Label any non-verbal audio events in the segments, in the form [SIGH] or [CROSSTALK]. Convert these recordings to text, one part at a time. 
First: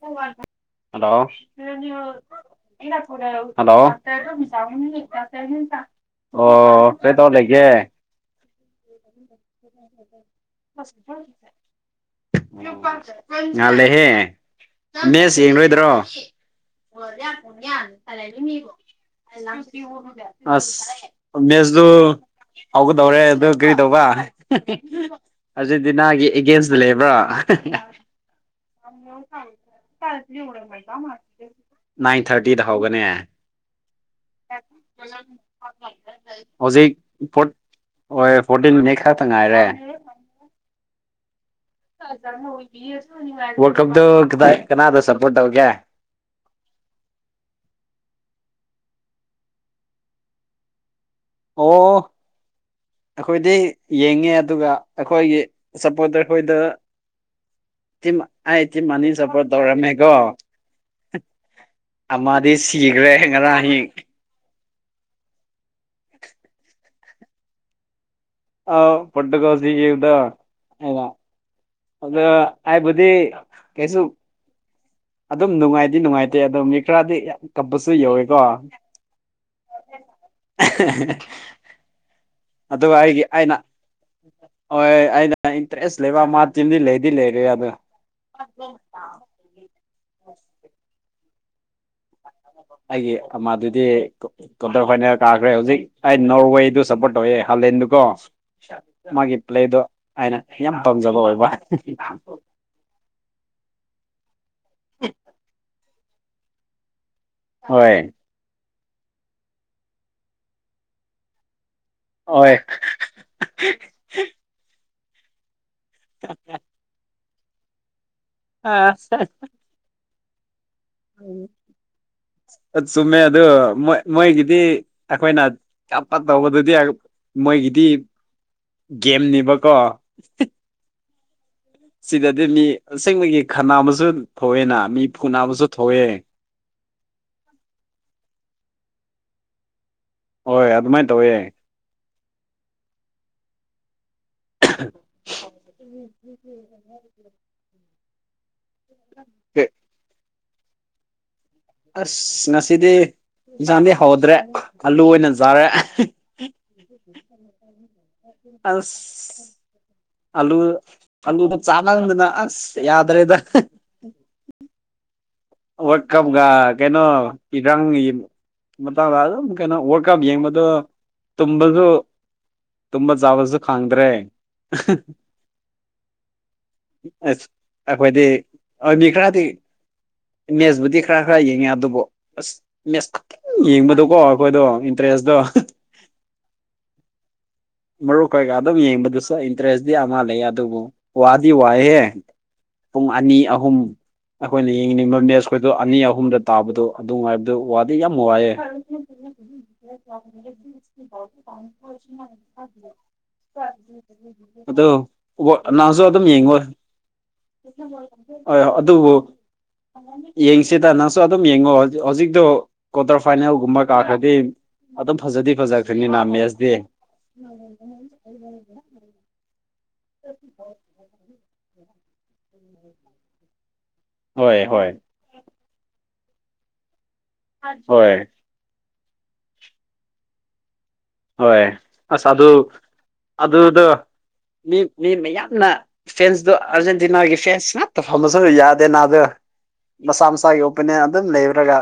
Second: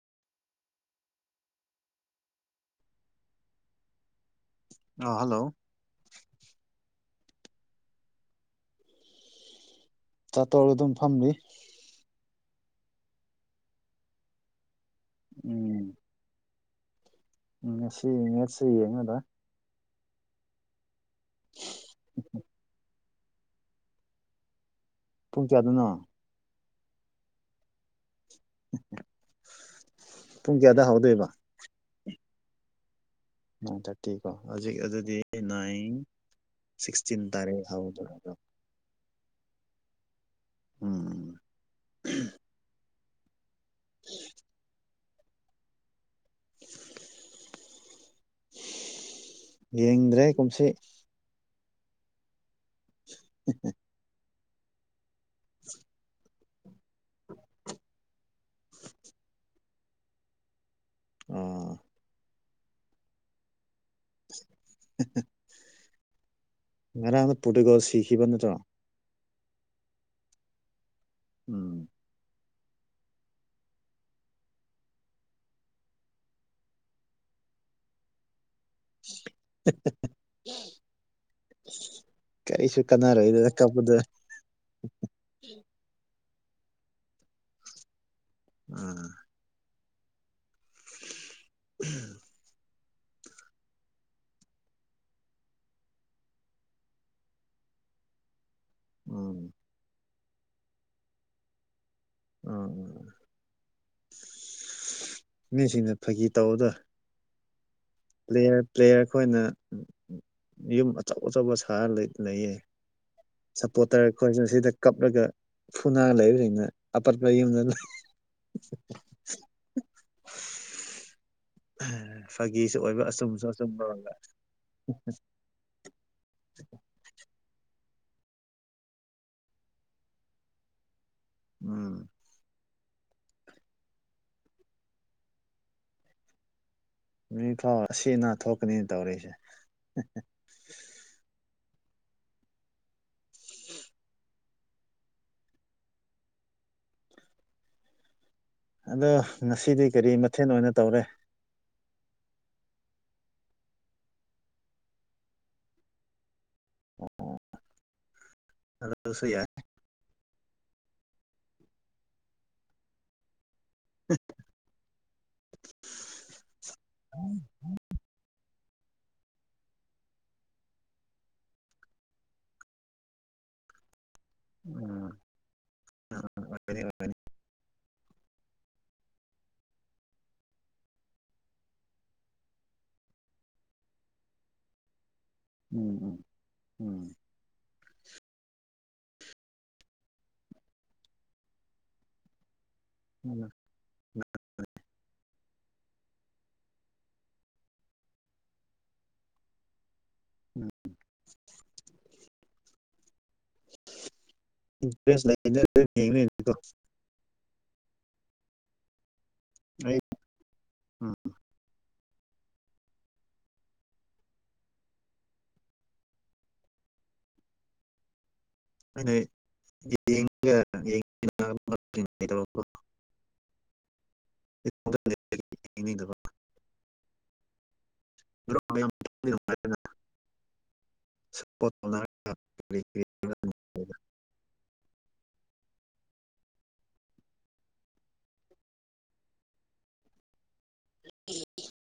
hello hello ꯑ hello ꯑꯣ ꯀꯩ ꯇꯧ ꯂꯩꯒꯦ [UNINTELLIGIBLE] ꯆꯥꯠꯇꯧꯔ ꯑꯗꯨꯝ ꯐꯝꯂꯤ [UNINTELLIGIBLE] ꯉꯥꯜꯂꯦꯍꯦ ꯃꯦꯁ ꯎꯝ ꯌꯦꯡꯂꯣꯏꯗꯔꯣ [UNINTELLIGIBLE] ꯎꯝ ꯉꯁꯤ ꯃꯦꯠꯁꯁꯦ ꯌꯦꯡꯉꯗ [UNINTELLIGIBLE] ꯑꯥꯁ ꯃꯦꯁꯗꯨ ꯍꯧꯒꯗꯧꯔꯦ ꯑꯗꯨ ꯀꯔꯤ ꯇꯧꯕ [UNINTELLIGIBLE] ꯄꯨꯡ ꯀꯌꯥꯗꯅꯣ ꯑꯥꯔꯖꯦꯟꯇꯤꯅꯥꯒꯤ ꯑꯦꯒꯦꯟꯁꯇ ꯂꯩꯕ꯭ꯔꯥ [UNINTELLIGIBLE] ꯄꯨꯡ ꯀꯌꯥꯗ ꯍꯧꯗꯣꯏꯕ [UNINTELLIGIBLE] ꯅꯥꯏꯟ ꯊꯥꯔꯇꯤꯗ ꯍꯧꯒꯅꯦ ꯅꯥꯏꯟ ꯊꯥꯔꯇꯤ ꯀꯣ ꯍꯧꯖꯤꯛ ꯑꯗꯨꯗꯤ ꯅꯥꯏꯟ [UNINTELLIGIBLE] ꯍꯧꯖꯤꯛ ꯁꯤꯛꯁꯇꯤꯟ ꯄꯣꯔꯠ ꯇꯥꯔꯦ ꯍꯧꯗꯣꯏꯕ ꯑꯣꯏꯌꯦ ꯐꯣꯔꯇꯤꯟ ꯃꯤꯅꯤꯠ ꯈꯛꯇ ꯉꯥꯏꯔꯦ ꯎꯝ [UNINTELLIGIBLE] ꯋꯥꯔꯜ ꯀꯞꯇꯨ ꯀꯗꯥꯏ ꯀꯅꯥꯗ ꯁꯄꯣꯔꯠ ꯇꯧꯒꯦ [UNINTELLIGIBLE] ꯌꯦꯡꯗ꯭ꯔꯦ ꯀꯨꯝꯁꯤ ꯑꯣ ꯑꯩꯈꯣꯏꯗꯤ ꯌꯦꯡꯉꯦ ꯑꯗꯨꯒ ꯑꯩꯈꯣꯏꯒꯤ ꯁꯄꯣꯔꯇꯔ ꯑꯩꯈꯣꯏꯗ [UNINTELLIGIBLE] ꯃ ꯑꯩꯗꯤ ꯃꯅꯤ ꯁꯄꯣꯔꯠ ꯇꯧꯔꯝꯃꯦꯒꯣ [UNINTELLIGIBLE] ꯑꯃ__ ꯑꯩ ꯁꯤꯒ꯭ꯔꯦ ꯉꯔꯥꯡ ꯑꯍꯤꯡ [UNINTELLIGIBLE] ꯉꯔꯥꯡꯗꯣ ꯄꯣꯔꯇꯨꯒꯜ ꯁꯤꯈꯤꯕ ꯅꯠꯇ꯭ꯔꯣ ꯑꯥꯎ ꯄꯣꯔꯇꯨꯒꯜꯁꯤꯒꯤꯕꯗꯣ ꯑꯗ ꯎꯝ ꯑꯗ ꯍꯥꯏꯕꯗꯤ ꯀꯩꯁꯨꯨ ꯑꯗꯨꯝ ꯅꯨꯡꯉꯥꯏꯗꯤ ꯅꯨꯡꯉꯥꯏꯇꯦ ꯑꯗꯣ ꯃꯤ ꯈꯔꯗꯤ ꯌꯥꯝ ꯀꯞꯄꯁꯨ ꯌꯥꯎꯏꯀꯣ [UNINTELLIGIBLE] [UNINTELLIGIBLE] ꯑꯗꯨꯒ ꯑꯩꯒꯤ ꯀꯥꯟꯅꯔꯣꯏꯗ ꯑꯩꯅ ꯀꯞꯄꯗ ꯍꯣꯏ ꯑꯩꯅ ꯏꯟꯇꯔꯦꯁ ꯂꯩꯕ ꯑꯃ ꯇꯤꯝꯗꯤ ꯂꯩꯗꯤ ꯂꯩꯔꯤꯌꯦ ꯑꯗꯣ ꯑꯥ [UNINTELLIGIBLE] ꯑꯩꯒꯤ ꯑꯃꯗꯨꯗꯤ [UNINTELLIGIBLE] ꯀ꯭ꯋꯥꯇꯔꯐꯥꯏꯅꯦꯜ ꯀꯥꯈ꯭ꯔꯦ ꯍꯧꯖꯤꯛ ꯑꯩ ꯅꯣꯔꯋꯦꯗꯨ ꯁꯞꯄꯣꯔꯠ ꯇꯧꯋꯦ ꯍꯥꯂꯦꯟꯗꯨꯀꯣ ꯃꯥꯒꯤ ꯎꯝ ꯄ꯭ꯂꯦꯗꯣ ꯑꯩꯅ ꯌꯥꯝ ꯄꯥꯝꯖꯕ ꯑꯣꯏꯕ [UNINTELLIGIBLE] ꯑꯥ ꯑꯥ ꯑ [UNINTELLIGIBLE] ꯃꯤꯁꯤꯡꯅ ꯐꯥꯒꯤ ꯇꯧꯕꯗꯣ ꯍꯣꯏ ꯭ꯄ꯭ꯂꯦꯌꯔ ꯄ꯭ꯂꯦꯌꯔ ꯑꯩꯈꯣꯏꯅ ꯎꯝ ꯎꯝ ꯌꯨꯝ ꯑꯆꯧ ꯑꯆꯧꯕ ꯁꯥꯔ ꯂꯩꯌꯦ ꯍꯣꯏ ꯁꯄꯣꯔꯇꯔ ꯑꯩꯈꯣꯏꯅ ꯁꯤꯗ ꯀꯞꯂꯒ ꯐꯨꯅꯥꯔ ꯂꯩꯕꯁꯤꯡꯅ ꯑꯄꯠꯄ ꯌꯨꯝ [UNINTELLIGIBLE] ꯑꯥ [UNINTELLIGIBLE] [UNINTELLIGIBLE] ꯐꯥꯒꯤ ꯑ ꯆꯨꯝꯃꯦ ꯑꯗꯨ ꯃꯣꯏ ꯃꯣꯏꯒꯤꯗꯤ ꯑꯩꯈꯣꯏꯅ ꯀꯞ ꯀꯞ ꯇꯧꯕꯗꯨꯗꯤ [UNINTELLIGIBLE] ꯃꯣꯏꯒꯤꯗꯤ ꯒꯦꯝꯅꯤꯕꯀꯣ ꯎꯝ ꯁꯤꯗꯗꯤ ꯃꯤ ꯑꯁꯦꯡꯕꯒꯤ ꯈꯥꯟꯅꯕꯁꯨ ꯊꯣꯛꯑꯦꯅ ꯃꯤ ꯐꯨꯅꯕꯁꯨ ꯊꯣꯛꯑꯦ ꯃꯤ ꯐꯥꯎ ꯑꯁꯤꯅꯥ ꯊꯣꯛꯀꯅꯦꯅ ꯇꯧꯔꯤꯁꯦ ꯍꯣꯏ ꯑꯗꯨꯃꯥꯏ ꯇꯧꯋꯦ [UNINTELLIGIBLE] [INAUDIBLE] ꯑꯗꯣ ꯉꯁꯤꯗꯤ ꯀꯔꯤ ꯃꯊꯦꯜ ꯑꯣꯏꯅ ꯇꯧꯔꯦ ꯑꯁ ꯉꯁꯤꯗꯤ ꯌꯦꯟꯁꯥꯡꯗꯤ ꯍꯧꯗ꯭ꯔꯦ ꯑꯂꯨ ꯑꯣꯏꯅ ꯖꯥꯔꯦ ꯑꯗꯨꯁꯨ ꯑꯁ ꯌꯥꯏ ꯑꯂꯨ ꯑꯂꯨꯗ ꯆꯥꯃꯗꯅ ꯑꯁ ꯌꯥꯗ꯭ꯔꯦꯗ ꯋꯥꯔꯜꯀꯝꯒ ꯀꯩꯅꯣ ꯏꯔꯪꯌꯦ ꯃꯇꯥꯡꯗ ꯑꯗꯨꯝ ꯀꯩꯅꯣ ꯋꯥꯔ ꯀꯞ ꯌꯦꯡꯕꯗꯣ ꯇꯨꯝꯕꯁꯨ ꯇꯨꯝꯕ ꯆꯥꯕꯁꯨ ꯈꯪꯗ꯭ꯔꯦ ꯎꯝ ꯑꯁ ꯑꯩꯈꯣꯏꯗꯤ ꯃꯤ ꯈꯔꯗꯤ ꯃꯦꯁꯕꯨꯗꯤ ꯈꯔ ꯈꯔ ꯌꯦꯡꯉꯦ ꯑꯗꯨꯕꯨ ꯃꯦꯁ [UNINTELLIGIBLE] ꯌꯦꯡꯕꯗꯣꯀꯣ ꯑꯩꯈꯣꯏꯗꯣ ꯏꯟꯇꯔꯦꯁꯇꯣ ꯎꯝ ꯎꯝ ꯎꯝ ꯃꯔꯨ ꯈꯣꯏꯒ ꯑꯗꯨꯝ ꯌꯦꯡꯕꯗꯨꯁꯨ ꯏꯟꯇꯔꯦꯁꯇꯤ ꯑꯃ ꯂꯩ ꯑꯗꯨꯕꯨ ꯋꯥꯗꯤ ꯋꯥꯏꯍꯦ ꯄꯨꯡ ꯑꯅꯤ ꯎꯝ ꯑꯍꯨꯝ ꯑꯩꯈꯣꯏꯅ ꯌꯦꯡꯅꯤꯡꯕ ꯃꯦꯠꯆꯈꯣꯏꯗꯣ ꯑꯅꯤ ꯑꯍꯨꯝꯗ ꯇꯥꯕꯗꯣ ꯑꯗꯨꯉꯥꯏꯕꯗꯨ ꯋꯥꯗꯤ ꯌꯥꯝ ꯋꯥꯏꯑꯦ [INAUDIBLE] ꯎꯝ [UNINTELLIGIBLE] ꯑꯗꯣ ꯏꯟꯇꯔꯦꯁ [UNINTELLIGIBLE] ꯑꯗꯨꯝ ꯂꯩꯅꯀꯣ ꯌꯦꯡꯉꯣꯏ ꯍꯣꯏ ꯑꯗꯨꯕꯨ ꯑꯩ ꯌꯦꯡꯁꯤꯗ ꯎꯝ ꯅꯪꯁꯨ ꯑꯗꯨꯝ ꯌꯦꯡꯉꯣ ꯍꯧꯖꯤꯛꯇꯣ ꯀ꯭ꯋꯥꯇꯔ ꯐꯥꯏꯅꯦꯜꯒꯨꯝꯕ ꯀꯥꯈ꯭ꯔꯗꯤ ꯑꯗꯨꯝ ꯐꯖꯗꯤ ꯐꯖꯈ꯭ꯔꯅꯤꯅ ꯃꯦꯠꯁꯇꯤ [INAUDIBLE] [INAUDIBLE] ꯍꯣꯏ ꯍꯣꯏ [UNINTELLIGIBLE] ꯍꯣꯏ [INAUDIBLE] ꯍꯣꯏ ꯁꯞꯄꯣꯔꯠ ꯑꯁ ꯇꯧꯅꯔꯒ ꯑꯗꯨ ꯀꯔꯤ ꯀꯔꯤ ꯑꯗꯨꯗꯣ ꯃꯤ ꯃꯤ ꯃꯌꯥꯝꯅ ꯐꯦꯟꯁꯇꯣ ꯑꯥꯔꯖꯦꯟꯇꯤꯅꯥꯒꯤ ꯐꯦꯟꯁ ꯉꯛꯇ ꯐꯃꯁꯨ ꯌꯥꯗꯦ ꯅꯥꯗ ꯃꯁꯥ ꯃꯁꯥꯒꯤ ꯑꯣꯄꯤꯅꯤꯌꯟ ꯑꯗꯨꯝ ꯂꯩꯕꯨꯔꯒ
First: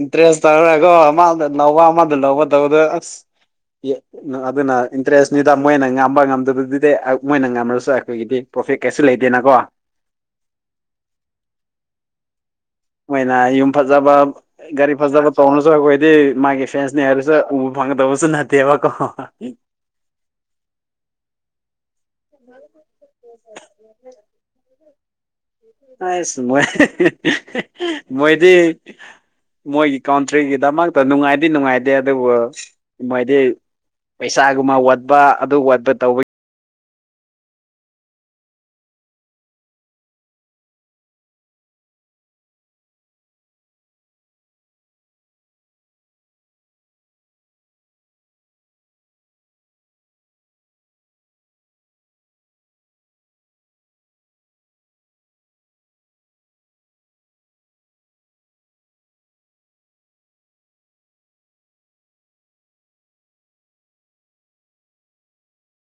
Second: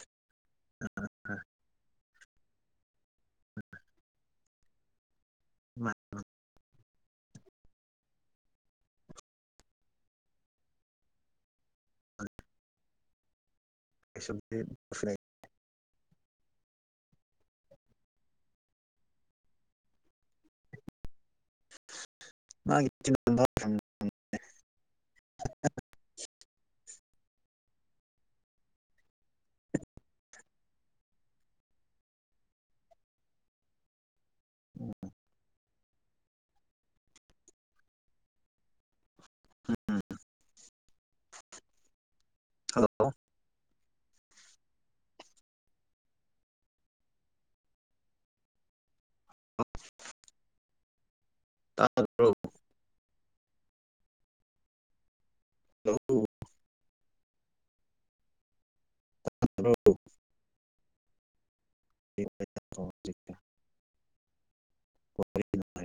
ꯏꯟꯇ꯭ꯔꯦꯁ ꯇꯧꯔꯀꯣ ꯑꯃꯥꯗ ꯅꯧꯕ ꯑꯃꯥꯗ ꯂꯧꯕ ꯇꯧꯕꯗ ꯑꯁ ꯑꯗꯨꯅ ꯏꯟꯇꯔꯦꯁꯅꯤꯗ ꯃꯣꯏꯅ ꯉꯥꯡꯝꯕ ꯉꯝꯗꯕꯗꯨꯗꯤ ꯃꯣꯏꯅ ꯉꯝꯃꯁꯨ ꯑꯩꯈꯣꯏꯒꯤꯗꯤ ꯄ꯭ꯔꯣꯐꯤꯠ ꯀꯩꯁꯨ ꯂꯩꯇꯦꯅꯀꯣ ꯃꯣꯏꯅ ꯌꯨꯝ ꯐꯖꯕ ꯒꯥꯔꯤ ꯐꯖꯕ ꯇꯣꯡꯔꯁꯨ ꯑꯩꯈꯣꯏꯗꯤ ꯃꯥꯒꯤ ꯐ꯭ꯔꯦꯟꯁꯅꯤ ꯍꯥꯏꯔꯁꯨ ꯎꯕ ꯐꯪꯒꯗꯕꯁꯨ ꯅꯠꯇꯦꯕꯀꯣ ꯃꯥꯒꯤ [UNINTELLIGIBLE] [INAUDIBLE] ꯑꯥꯏꯁ ꯃꯣꯏ ꯃꯣꯏꯗꯤ ꯃꯣꯏꯒꯤ ꯀꯥꯎꯟꯇ꯭ꯔꯤꯒꯤꯗꯃꯛꯇ ꯅꯨꯡꯉꯥꯏꯗꯤ ꯅꯨꯡꯉꯥꯏꯇꯦ ꯑꯗꯨꯕꯨ ꯃꯣꯏꯗꯤ ꯄꯩꯁꯥꯒꯨꯝꯕ ꯋꯥꯠꯄ ꯑꯗꯨ ꯋꯥꯠꯄ ꯇꯧꯕꯒꯤ [UNINTELLIGIBLE] ꯇꯥꯗꯣ [INAUDIBLE] [UNINTELLIGIBLE] [INAUDIBLE] [INAUDIBLE]